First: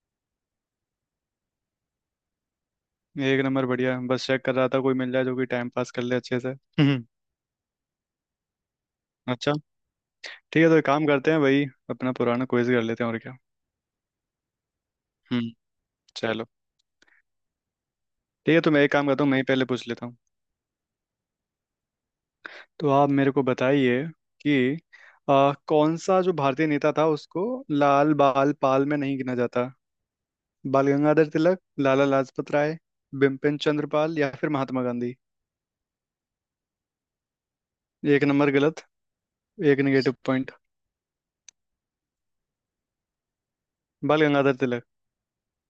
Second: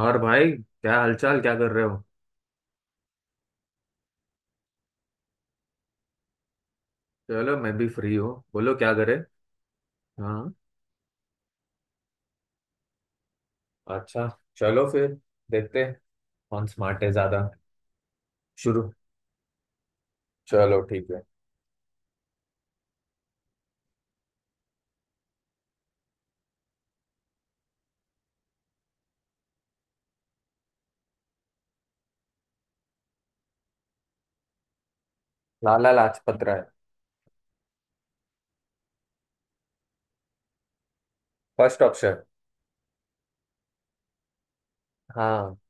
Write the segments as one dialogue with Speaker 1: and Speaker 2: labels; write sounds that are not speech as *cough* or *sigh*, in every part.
Speaker 1: और भाई, क्या हालचाल, क्या कर रहे हो।
Speaker 2: एक नंबर बढ़िया। बस चेक कर रहा था कोई मिल जाए जो कि टाइम पास कर ले अच्छे से। हम्म।
Speaker 1: चलो, मैं भी फ्री हूँ, बोलो क्या करे।
Speaker 2: अच्छा।
Speaker 1: हाँ।
Speaker 2: ठीक है, तो एक काम करते हैं भाई, अपना पुराना क्विज कर लेते हैं और क्या।
Speaker 1: अच्छा। चलो फिर।
Speaker 2: हम्म।
Speaker 1: देखते हैं।
Speaker 2: चलो
Speaker 1: कौन स्मार्ट है ज्यादा।
Speaker 2: ठीक है, तो मैं
Speaker 1: शुरू।
Speaker 2: एक काम करता हूँ। मैं ही पहले पूछ लेता हूँ।
Speaker 1: चलो ठीक है।
Speaker 2: तो आप मेरे को बताइए कि कौन सा जो भारतीय नेता था उसको लाल बाल पाल में नहीं गिना जाता। बाल गंगाधर तिलक, लाला लाजपत राय, बिपिन चंद्र पाल या फिर महात्मा गांधी।
Speaker 1: लाला लाजपत राय।
Speaker 2: एक नंबर गलत। 1 negative point.
Speaker 1: First option.
Speaker 2: Bal Gangadhar Tilak,
Speaker 1: हाँ।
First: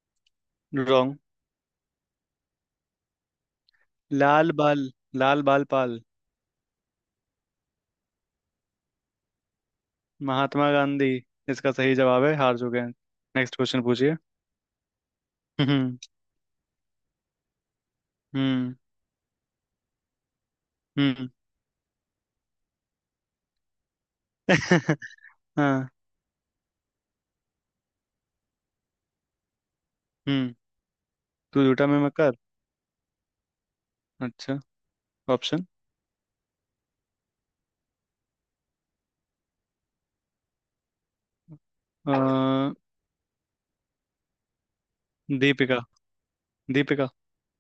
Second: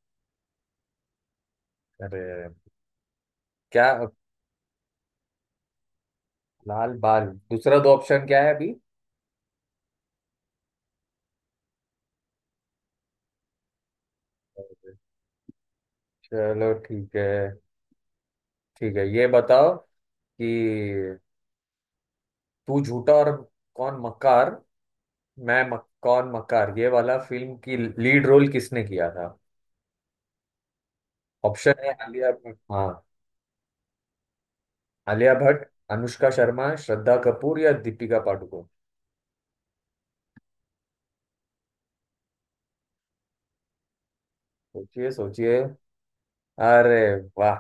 Speaker 2: रॉन्ग।
Speaker 1: अरे, क्या।
Speaker 2: लाल बाल लाल बाल पाल।
Speaker 1: लाल बाल। दूसरा दो ऑप्शन क्या है अभी।
Speaker 2: महात्मा गांधी, इसका सही जवाब है। हार चुके हैं। नेक्स्ट क्वेश्चन पूछिए।
Speaker 1: अरे,
Speaker 2: हम्म।
Speaker 1: चलो ठीक है।
Speaker 2: हम्म।
Speaker 1: ठीक है, ये बताओ कि
Speaker 2: हम्म।
Speaker 1: तू झूठा और कौन मक्कार।
Speaker 2: *laughs* हाँ।
Speaker 1: कौन मक्कार, ये वाला फिल्म की लीड रोल किसने किया था।
Speaker 2: हम्म। तू
Speaker 1: ऑप्शन
Speaker 2: झूठा
Speaker 1: है,
Speaker 2: मैं
Speaker 1: आलिया
Speaker 2: मक्कार।
Speaker 1: भट्ट, हाँ।
Speaker 2: अच्छा।
Speaker 1: आलिया भट्ट,
Speaker 2: ऑप्शन
Speaker 1: अनुष्का शर्मा, श्रद्धा कपूर या दीपिका पादुकोण। सोचिए सोचिए।
Speaker 2: दीपिका,
Speaker 1: अरे
Speaker 2: दीपिका।
Speaker 1: वाह।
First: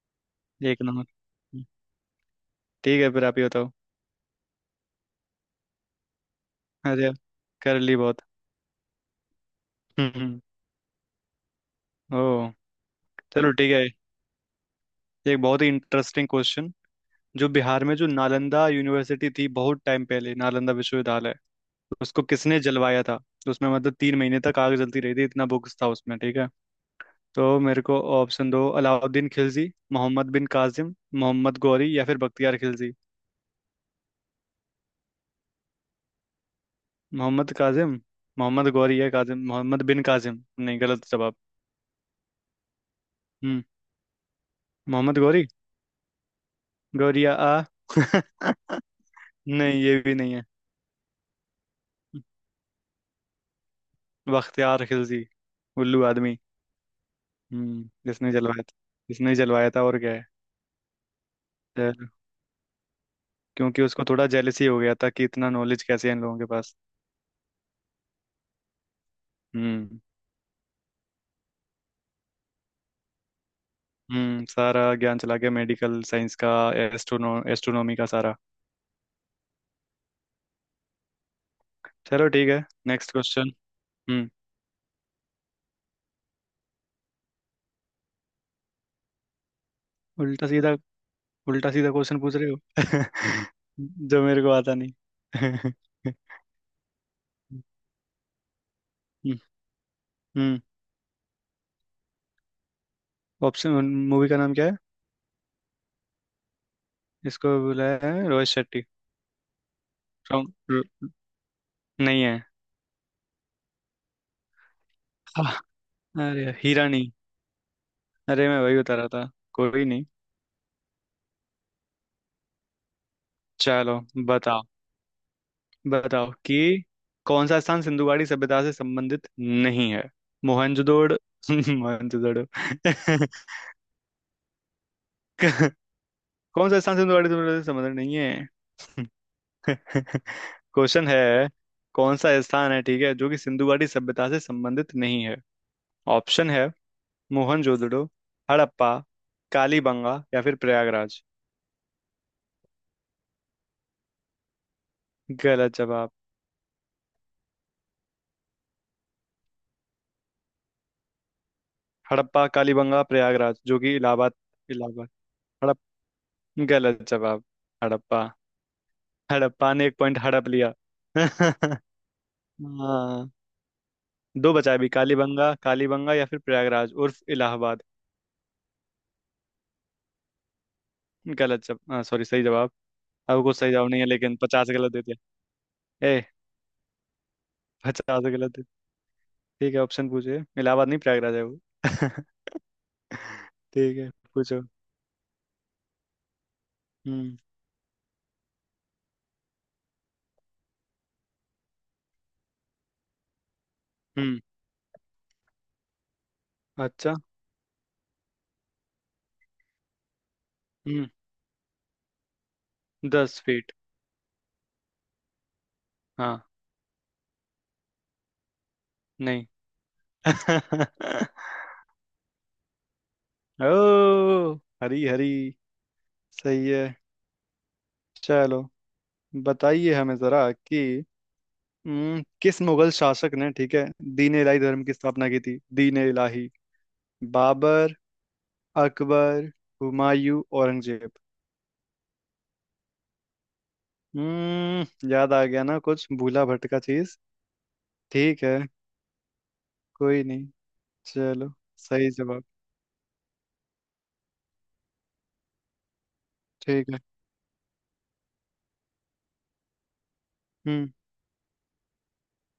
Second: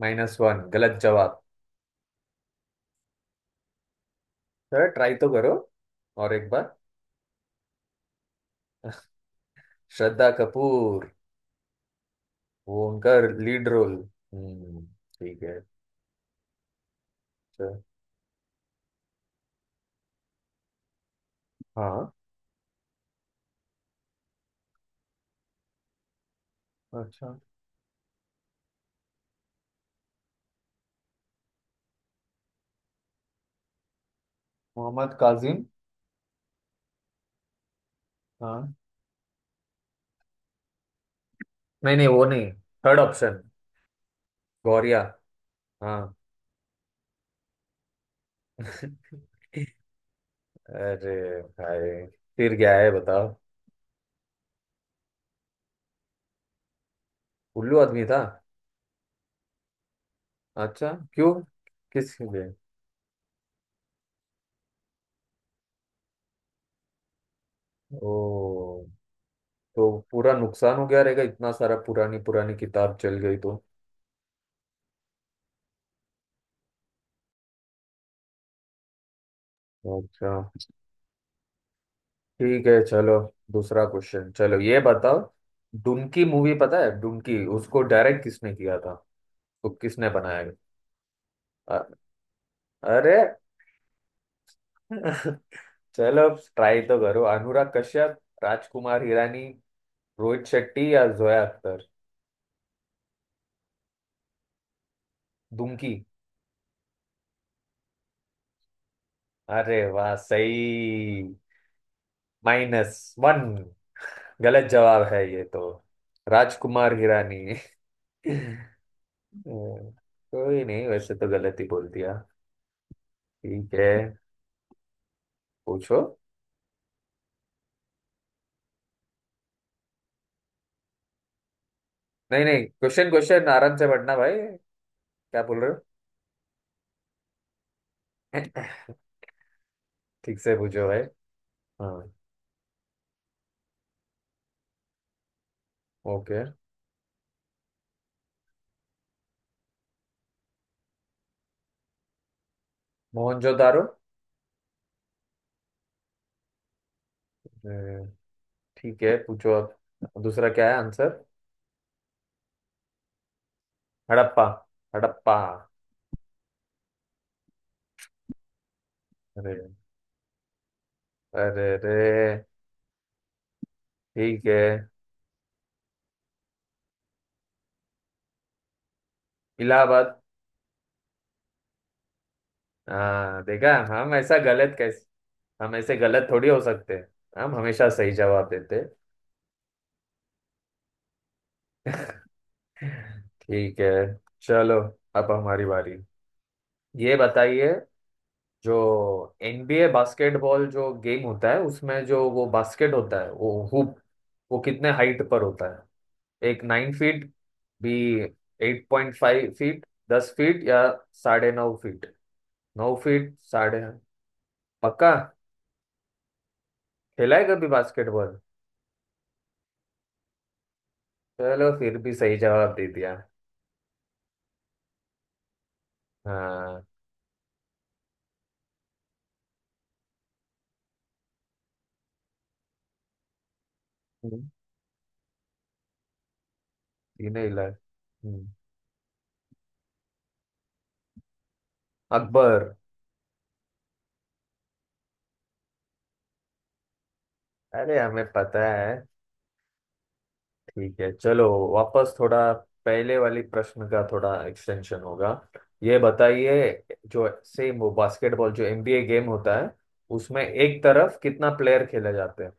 Speaker 1: -1,
Speaker 2: एक
Speaker 1: गलत
Speaker 2: नंबर।
Speaker 1: जवाब।
Speaker 2: ठीक है, फिर आप ही बताओ।
Speaker 1: सर ट्राई तो करो और एक बार।
Speaker 2: अरे कर ली बहुत।
Speaker 1: श्रद्धा
Speaker 2: हम्म।
Speaker 1: कपूर।
Speaker 2: ओ।
Speaker 1: वो उनका
Speaker 2: चलो
Speaker 1: लीड
Speaker 2: ठीक है।
Speaker 1: रोल। हम्म।
Speaker 2: एक
Speaker 1: ठीक है।
Speaker 2: बहुत ही इंटरेस्टिंग क्वेश्चन। जो
Speaker 1: अच्छा।
Speaker 2: बिहार में जो नालंदा यूनिवर्सिटी थी बहुत टाइम पहले, नालंदा विश्वविद्यालय
Speaker 1: हाँ।
Speaker 2: उसको किसने जलवाया था। तो उसमें मतलब 3 महीने तक आग जलती रही थी, इतना बुक्स था उसमें। ठीक है।
Speaker 1: अच्छा।
Speaker 2: तो मेरे को ऑप्शन दो। अलाउद्दीन खिलजी, मोहम्मद बिन कासिम, मोहम्मद गौरी या फिर बख्तियार खिलजी।
Speaker 1: मोहम्मद काजिम।
Speaker 2: मोहम्मद कासिम, मोहम्मद
Speaker 1: हाँ।
Speaker 2: गौरी या कासिम, मोहम्मद बिन कासिम, नहीं गलत जवाब।
Speaker 1: नहीं नहीं वो नहीं। Third option.
Speaker 2: हम्म।
Speaker 1: गौरिया।
Speaker 2: मोहम्मद गौरी।
Speaker 1: हाँ।
Speaker 2: गौरिया आ *laughs* नहीं,
Speaker 1: *laughs*
Speaker 2: ये भी नहीं है।
Speaker 1: अरे भाई, फिर क्या है बताओ।
Speaker 2: बख्तियार खिलजी, उल्लू आदमी।
Speaker 1: उल्लू
Speaker 2: हम्म।
Speaker 1: आदमी था।
Speaker 2: जिसने जलवाया था। जिसने जलवाया था और क्या है।
Speaker 1: अच्छा, क्यों।
Speaker 2: अ,
Speaker 1: किस लिए।
Speaker 2: क्योंकि उसको थोड़ा जेलसी हो गया था कि इतना नॉलेज कैसे है इन लोगों के पास।
Speaker 1: ओ। तो
Speaker 2: हम्म।
Speaker 1: पूरा नुकसान हो गया रहेगा, इतना सारा पुरानी पुरानी किताब चल गई तो।
Speaker 2: हम्म। सारा ज्ञान चला गया मेडिकल साइंस का। एस्ट्रोनो एस्ट्रोनॉमी का सारा।
Speaker 1: अच्छा।
Speaker 2: चलो ठीक है।
Speaker 1: ठीक है
Speaker 2: नेक्स्ट
Speaker 1: चलो।
Speaker 2: क्वेश्चन।
Speaker 1: दूसरा
Speaker 2: हम्म।
Speaker 1: क्वेश्चन, चलो ये बताओ। डुनकी मूवी पता है। डुनकी उसको डायरेक्ट किसने किया था। तो किसने बनाया।
Speaker 2: उल्टा सीधा उल्टा
Speaker 1: अ-
Speaker 2: सीधा क्वेश्चन पूछ रहे
Speaker 1: अरे।
Speaker 2: हो। *laughs* जो मेरे को आता नहीं।
Speaker 1: *laughs*
Speaker 2: *laughs*
Speaker 1: चलो, ट्राई तो करो। अनुराग कश्यप, राजकुमार हिरानी, रोहित
Speaker 2: हम्म।
Speaker 1: शेट्टी या जोया अख्तर।
Speaker 2: ऑप्शन मूवी का नाम क्या है।
Speaker 1: डुनकी।
Speaker 2: इसको बोला है रोहित शेट्टी।
Speaker 1: अरे वाह
Speaker 2: रॉन्ग।
Speaker 1: सही।
Speaker 2: नहीं है।
Speaker 1: -1। गलत जवाब है ये तो।
Speaker 2: *laughs* हाँ, अरे हीरा
Speaker 1: राजकुमार
Speaker 2: नहीं।
Speaker 1: हिरानी। *laughs* *laughs*
Speaker 2: अरे मैं वही बता रहा था, कोई
Speaker 1: हम्म,
Speaker 2: नहीं।
Speaker 1: कोई नहीं, वैसे तो गलत ही बोल दिया। ठीक है
Speaker 2: चलो। बताओ।
Speaker 1: पूछो।
Speaker 2: बताओ कि कौन सा स्थान सिंधुगाड़ी सभ्यता से संबंधित नहीं है। मोहनजोदड़ो। *laughs*
Speaker 1: नहीं
Speaker 2: मोहनजोदड़ो।
Speaker 1: नहीं, क्वेश्चन क्वेश्चन आराम से पढ़ना भाई। क्या बोल रहे हो।
Speaker 2: *laughs* कौन सा स्थान सिंधुगाड़ी सभ्यता से संबंधित नहीं है। *laughs*
Speaker 1: *laughs* ठीक से पूछो भाई।
Speaker 2: क्वेश्चन है।
Speaker 1: हाँ।
Speaker 2: कौन सा स्थान है, ठीक है, जो कि सिंधुगाड़ी सभ्यता से संबंधित नहीं है।
Speaker 1: ओके।
Speaker 2: ऑप्शन है। मोहनजोदड़ो, हड़प्पा, कालीबंगा या फिर प्रयागराज।
Speaker 1: मोहनजोदारो।
Speaker 2: गलत जवाब।
Speaker 1: अ, ठीक है, पूछो अब दूसरा क्या है आंसर।
Speaker 2: हड़प्पा, कालीबंगा, प्रयागराज जो कि इलाहाबाद,
Speaker 1: हड़प्पा।
Speaker 2: इलाहाबाद।
Speaker 1: हड़प्पा।
Speaker 2: हड़प गलत जवाब। हड़प्पा।
Speaker 1: अरे
Speaker 2: हड़प्पा ने 1 पॉइंट हड़प लिया। *laughs*
Speaker 1: अरे
Speaker 2: हाँ।
Speaker 1: अरे। ठीक
Speaker 2: दो
Speaker 1: है।
Speaker 2: बचा अभी। कालीबंगा कालीबंगा या फिर प्रयागराज उर्फ इलाहाबाद।
Speaker 1: इलाहाबाद।
Speaker 2: गलत जवाब, सॉरी सही जवाब।
Speaker 1: हाँ
Speaker 2: अब कुछ सही
Speaker 1: देखा,
Speaker 2: जवाब नहीं है
Speaker 1: हम
Speaker 2: लेकिन
Speaker 1: ऐसा
Speaker 2: पचास
Speaker 1: गलत
Speaker 2: गलत दे
Speaker 1: कैसे।
Speaker 2: दिया।
Speaker 1: हम ऐसे
Speaker 2: ए
Speaker 1: गलत थोड़ी हो सकते हैं, हम हमेशा सही
Speaker 2: पचास
Speaker 1: जवाब
Speaker 2: गलत दे।
Speaker 1: देते।
Speaker 2: ठीक है, ऑप्शन पूछिए। इलाहाबाद नहीं, प्रयागराज है वो। *laughs*
Speaker 1: ठीक है
Speaker 2: ठीक है, पूछो।
Speaker 1: चलो। अब हमारी बारी। ये
Speaker 2: हम्म।
Speaker 1: बताइए, जो एनबीए बास्केटबॉल जो गेम होता है, उसमें जो वो बास्केट होता है, वो हुप,
Speaker 2: हम्म।
Speaker 1: वो कितने हाइट पर होता है। एक, नाइन
Speaker 2: अच्छा।
Speaker 1: फीट बी, 8.5 फीट, 10 फीट या
Speaker 2: हम्म।
Speaker 1: 9.5 फीट। नौ फीट
Speaker 2: 10 फीट।
Speaker 1: साढ़े पक्का।
Speaker 2: हाँ।
Speaker 1: खेला है कभी बास्केटबॉल।
Speaker 2: नहीं। *laughs*
Speaker 1: चलो फिर भी सही जवाब दे दिया।
Speaker 2: ओ। हरी हरी, सही है।
Speaker 1: हाँ।
Speaker 2: चलो, बताइए हमें जरा कि किस मुगल शासक ने, ठीक है, दीन
Speaker 1: हम्म,
Speaker 2: इलाही धर्म की स्थापना की थी, दीन इलाही।
Speaker 1: तीनों इलाज।
Speaker 2: बाबर,
Speaker 1: हम्म,
Speaker 2: अकबर, हुमायूं, औरंगजेब।
Speaker 1: अकबर।
Speaker 2: हम्म। याद आ गया ना कुछ भूला भटका चीज।
Speaker 1: अरे हमें
Speaker 2: ठीक है,
Speaker 1: पता है।
Speaker 2: कोई नहीं।
Speaker 1: ठीक है चलो।
Speaker 2: चलो। सही
Speaker 1: वापस
Speaker 2: जवाब।
Speaker 1: थोड़ा। पहले वाली प्रश्न का थोड़ा एक्सटेंशन होगा। ये
Speaker 2: ठीक
Speaker 1: बताइए,
Speaker 2: है।
Speaker 1: जो सेम वो बास्केटबॉल जो एनबीए गेम होता है, उसमें एक
Speaker 2: हम्म।
Speaker 1: तरफ कितना प्लेयर खेले जाते हैं।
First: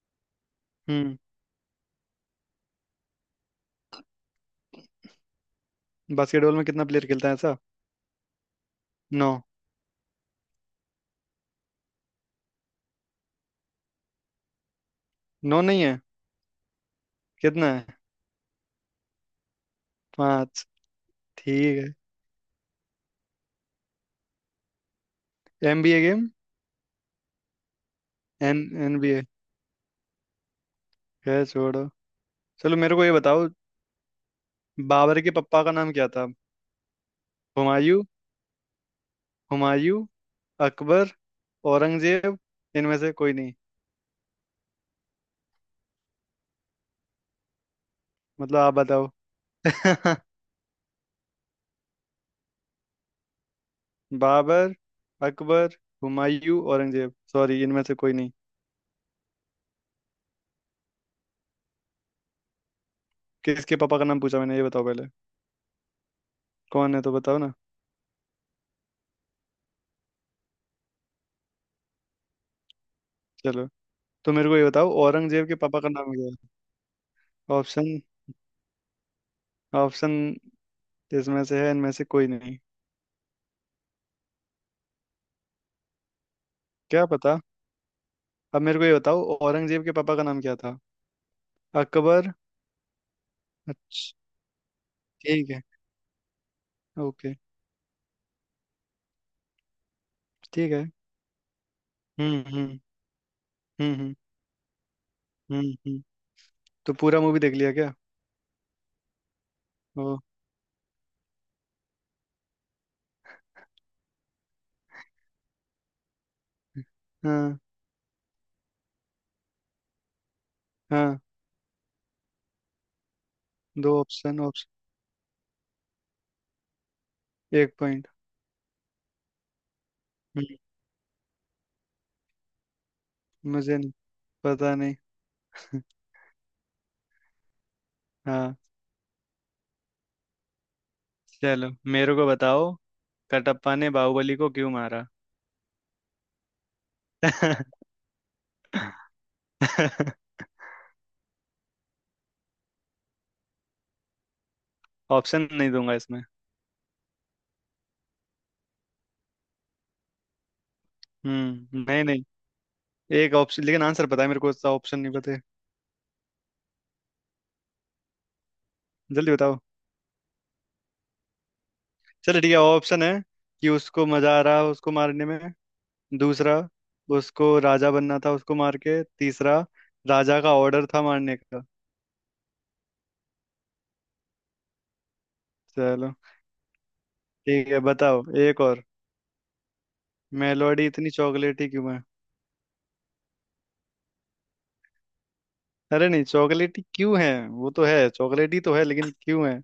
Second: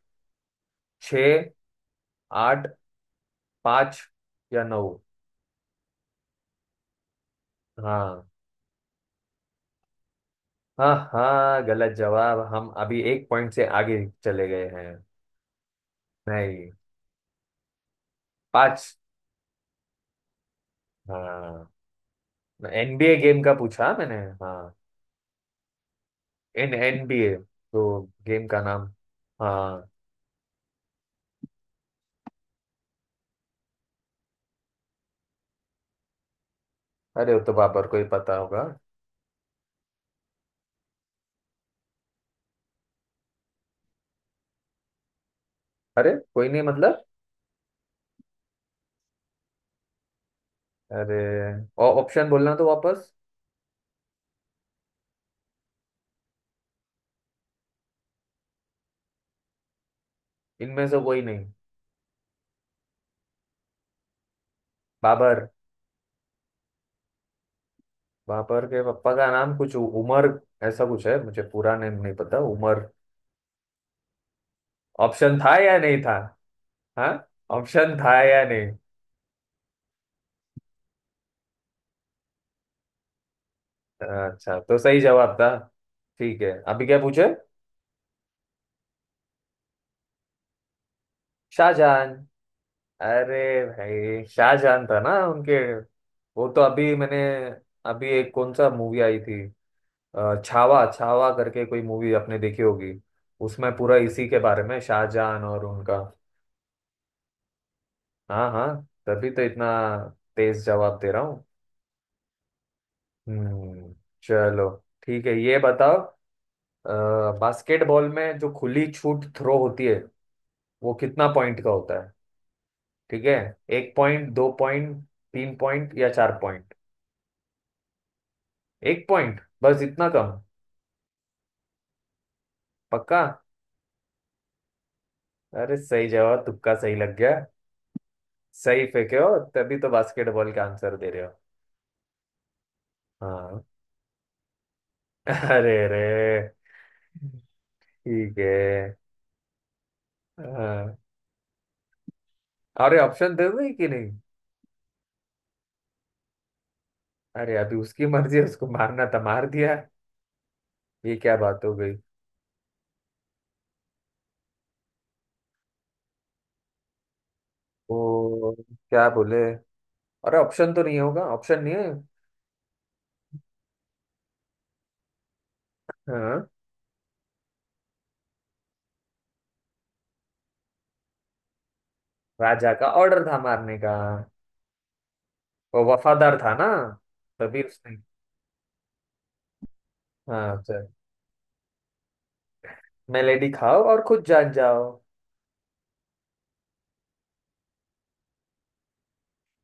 Speaker 2: हम्म।
Speaker 1: छः, आठ, पाँच या नौ।
Speaker 2: बास्केटबॉल में कितना प्लेयर खेलता है ऐसा।
Speaker 1: हाँ।
Speaker 2: नौ।
Speaker 1: हाँ हाँ, गलत जवाब, हम अभी 1 पॉइंट से आगे चले गए हैं।
Speaker 2: नौ नहीं है।
Speaker 1: नहीं।
Speaker 2: कितना है?
Speaker 1: पाँच।
Speaker 2: पांच। ठीक
Speaker 1: हाँ।
Speaker 2: है।
Speaker 1: एनबीए गेम का पूछा मैंने। हाँ।
Speaker 2: NBA game.
Speaker 1: इन एनबीए। तो गेम
Speaker 2: एन
Speaker 1: का नाम।
Speaker 2: एनबीए
Speaker 1: हाँ।
Speaker 2: है, छोड़ो। चलो, मेरे को ये बताओ, बाबर के पप्पा का नाम क्या था।
Speaker 1: अरे, वो तो बाबर को
Speaker 2: हुमायूं
Speaker 1: ही पता होगा।
Speaker 2: हुमायूं, अकबर, औरंगजेब, इनमें से कोई नहीं।
Speaker 1: अरे कोई नहीं मतलब।
Speaker 2: मतलब आप बताओ। *laughs*
Speaker 1: अरे, और ऑप्शन बोलना तो वापस।
Speaker 2: बाबर, अकबर, हुमायूं, औरंगजेब, सॉरी इनमें से कोई नहीं।
Speaker 1: इनमें से कोई नहीं।
Speaker 2: किसके पापा का नाम पूछा मैंने, ये बताओ पहले।
Speaker 1: बाबर।
Speaker 2: कौन है तो बताओ ना।
Speaker 1: बाबर के पापा का नाम कुछ उमर। ऐसा कुछ है, मुझे पूरा नेम नहीं पता, उमर।
Speaker 2: चलो, तो मेरे को ये बताओ
Speaker 1: ऑप्शन
Speaker 2: औरंगजेब
Speaker 1: था
Speaker 2: के
Speaker 1: या
Speaker 2: पापा का
Speaker 1: नहीं
Speaker 2: नाम
Speaker 1: था।
Speaker 2: क्या
Speaker 1: हाँ।
Speaker 2: है ऑप्शन।
Speaker 1: ऑप्शन था या नहीं।
Speaker 2: ऑप्शन इसमें से है इनमें से कोई नहीं।
Speaker 1: अच्छा तो सही जवाब था। ठीक है, अभी क्या
Speaker 2: क्या
Speaker 1: पूछे।
Speaker 2: पता। अब मेरे को ये बताओ औरंगजेब के पापा का नाम क्या था।
Speaker 1: शाहजहान।
Speaker 2: अकबर।
Speaker 1: अरे
Speaker 2: अच्छा।
Speaker 1: भाई, शाहजहान था ना
Speaker 2: ठीक
Speaker 1: उनके।
Speaker 2: है,
Speaker 1: वो तो अभी मैंने।
Speaker 2: ओके।
Speaker 1: अभी एक कौन सा मूवी आई थी।
Speaker 2: ठीक
Speaker 1: छावा,
Speaker 2: है।
Speaker 1: छावा करके कोई मूवी आपने
Speaker 2: हम्म।
Speaker 1: देखी
Speaker 2: हम्म।
Speaker 1: होगी। उसमें
Speaker 2: हम्म।
Speaker 1: पूरा
Speaker 2: हम्म।
Speaker 1: इसी के बारे में, शाहजहान
Speaker 2: हम्म।
Speaker 1: और उनका।
Speaker 2: हम्म। तो पूरा मूवी देख लिया क्या?
Speaker 1: हाँ हाँ। तभी तो इतना
Speaker 2: ओ।
Speaker 1: तेज जवाब दे रहा हूँ। हम्म। चलो। ठीक है, ये बताओ।
Speaker 2: हाँ,
Speaker 1: बास्केटबॉल में जो खुली छूट थ्रो होती है वो
Speaker 2: हाँ।
Speaker 1: कितना पॉइंट का होता है। ठीक है। एक
Speaker 2: दो
Speaker 1: पॉइंट
Speaker 2: ऑप्शन,
Speaker 1: दो पॉइंट 3 पॉइंट या 4 पॉइंट।
Speaker 2: 1 पॉइंट,
Speaker 1: 1 पॉइंट बस, इतना कम। पक्का।
Speaker 2: मुझे नहीं। पता नहीं।
Speaker 1: अरे
Speaker 2: *laughs*
Speaker 1: सही जवाब, तुक्का सही लग गया।
Speaker 2: हाँ।
Speaker 1: सही फेंके हो तभी तो बास्केटबॉल का आंसर दे रहे हो।
Speaker 2: चलो, मेरे को बताओ,
Speaker 1: हाँ।
Speaker 2: कटप्पा ने बाहुबली को क्यों मारा?
Speaker 1: अरे रे।
Speaker 2: *laughs*
Speaker 1: ठीक है। हाँ, अरे ऑप्शन दे दो कि नहीं।
Speaker 2: ऑप्शन नहीं दूंगा इसमें।
Speaker 1: अरे अभी उसकी मर्जी है, उसको मारना था मार दिया। ये क्या बात हो
Speaker 2: हम्म।
Speaker 1: गई।
Speaker 2: नहीं, नहीं, एक ऑप्शन लेकिन आंसर पता है मेरे को, उसका ऑप्शन नहीं पता है।
Speaker 1: वो क्या
Speaker 2: जल्दी
Speaker 1: बोले।
Speaker 2: बताओ।
Speaker 1: अरे ऑप्शन तो नहीं होगा, ऑप्शन नहीं है।
Speaker 2: चलो ठीक है, ऑप्शन है कि उसको मजा आ रहा उसको मारने में।
Speaker 1: हाँ।
Speaker 2: दूसरा, उसको राजा बनना था उसको मार के। तीसरा, राजा का ऑर्डर था मारने का।
Speaker 1: राजा का ऑर्डर था मारने का। वो
Speaker 2: चलो
Speaker 1: वफादार था ना, तभी
Speaker 2: ठीक है,
Speaker 1: उसने।
Speaker 2: बताओ एक और।
Speaker 1: हाँ
Speaker 2: मेलोडी
Speaker 1: सर।
Speaker 2: इतनी चॉकलेटी क्यों?
Speaker 1: मेलेडी खाओ और खुद जान जाओ।
Speaker 2: अरे नहीं, चॉकलेटी क्यों है, वो तो है चॉकलेटी, तो है लेकिन क्यों है।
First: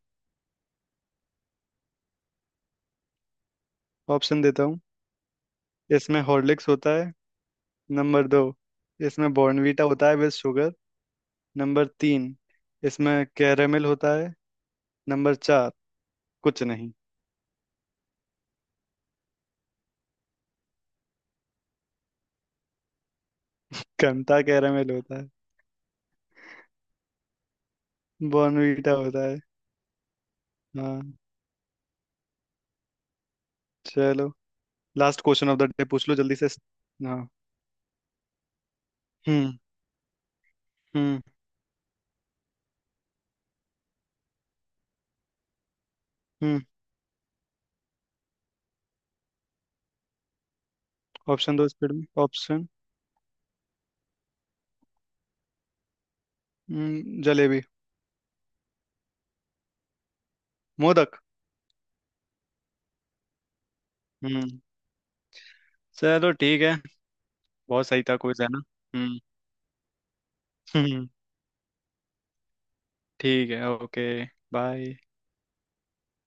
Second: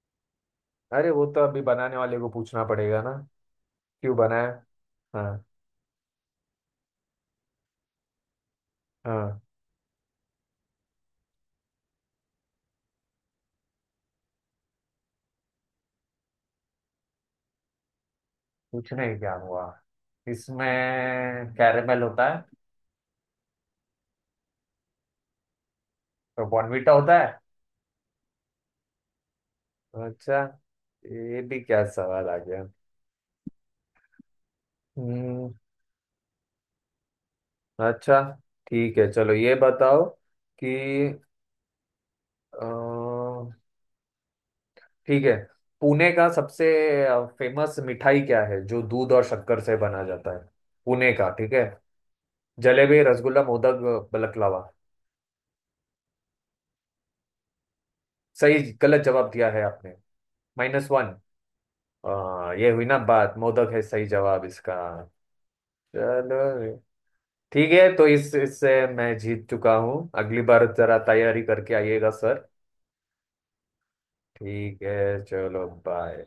Speaker 1: अरे वो तो अभी बनाने वाले को पूछना पड़ेगा ना, क्यों
Speaker 2: ऑप्शन
Speaker 1: बनाया।
Speaker 2: देता हूँ।
Speaker 1: हाँ।
Speaker 2: इसमें हॉर्लिक्स होता है। नंबर 2, इसमें
Speaker 1: हाँ।
Speaker 2: बॉर्नवीटा होता है विद शुगर। नंबर 3, इसमें कैरेमल होता है। नंबर 4, कुछ नहीं।
Speaker 1: पूछने ही क्या हुआ। इसमें कैरेमल होता है।
Speaker 2: कंता कैरेमल होता है?
Speaker 1: तो बॉर्नवीटा होता है।
Speaker 2: बॉर्नवीटा होता है।
Speaker 1: अच्छा।
Speaker 2: हाँ।
Speaker 1: ये भी क्या सवाल आ गया।
Speaker 2: चलो। Last question
Speaker 1: hmm.
Speaker 2: Of the day पूछ लो जल्दी से। हाँ।
Speaker 1: अच्छा। ठीक है चलो ये
Speaker 2: हम्म।
Speaker 1: बताओ कि
Speaker 2: हम्म।
Speaker 1: अ, ठीक है, पुणे का
Speaker 2: हम्म।
Speaker 1: सबसे फेमस मिठाई क्या है जो दूध और शक्कर से बना जाता है। पुणे का। ठीक
Speaker 2: ऑप्शन
Speaker 1: है।
Speaker 2: दो स्पीड में, ऑप्शन।
Speaker 1: जलेबी, रसगुल्ला, मोदक, बलकलावा।
Speaker 2: जलेबी।
Speaker 1: सही, गलत जवाब दिया है आपने। -1।
Speaker 2: मोदक।
Speaker 1: ये हुई ना बात, मोदक है सही जवाब
Speaker 2: हम्म।
Speaker 1: इसका।
Speaker 2: चलो ठीक है।
Speaker 1: चलो। ठीक
Speaker 2: बहुत
Speaker 1: है,
Speaker 2: सही
Speaker 1: तो
Speaker 2: था
Speaker 1: इस
Speaker 2: क्विज है ना।
Speaker 1: इससे मैं
Speaker 2: हम्म।
Speaker 1: जीत चुका हूँ, अगली बार जरा
Speaker 2: हम्म।
Speaker 1: तैयारी करके आइएगा सर।
Speaker 2: ठीक है, ओके।
Speaker 1: ठीक
Speaker 2: बाय।
Speaker 1: है चलो बाय।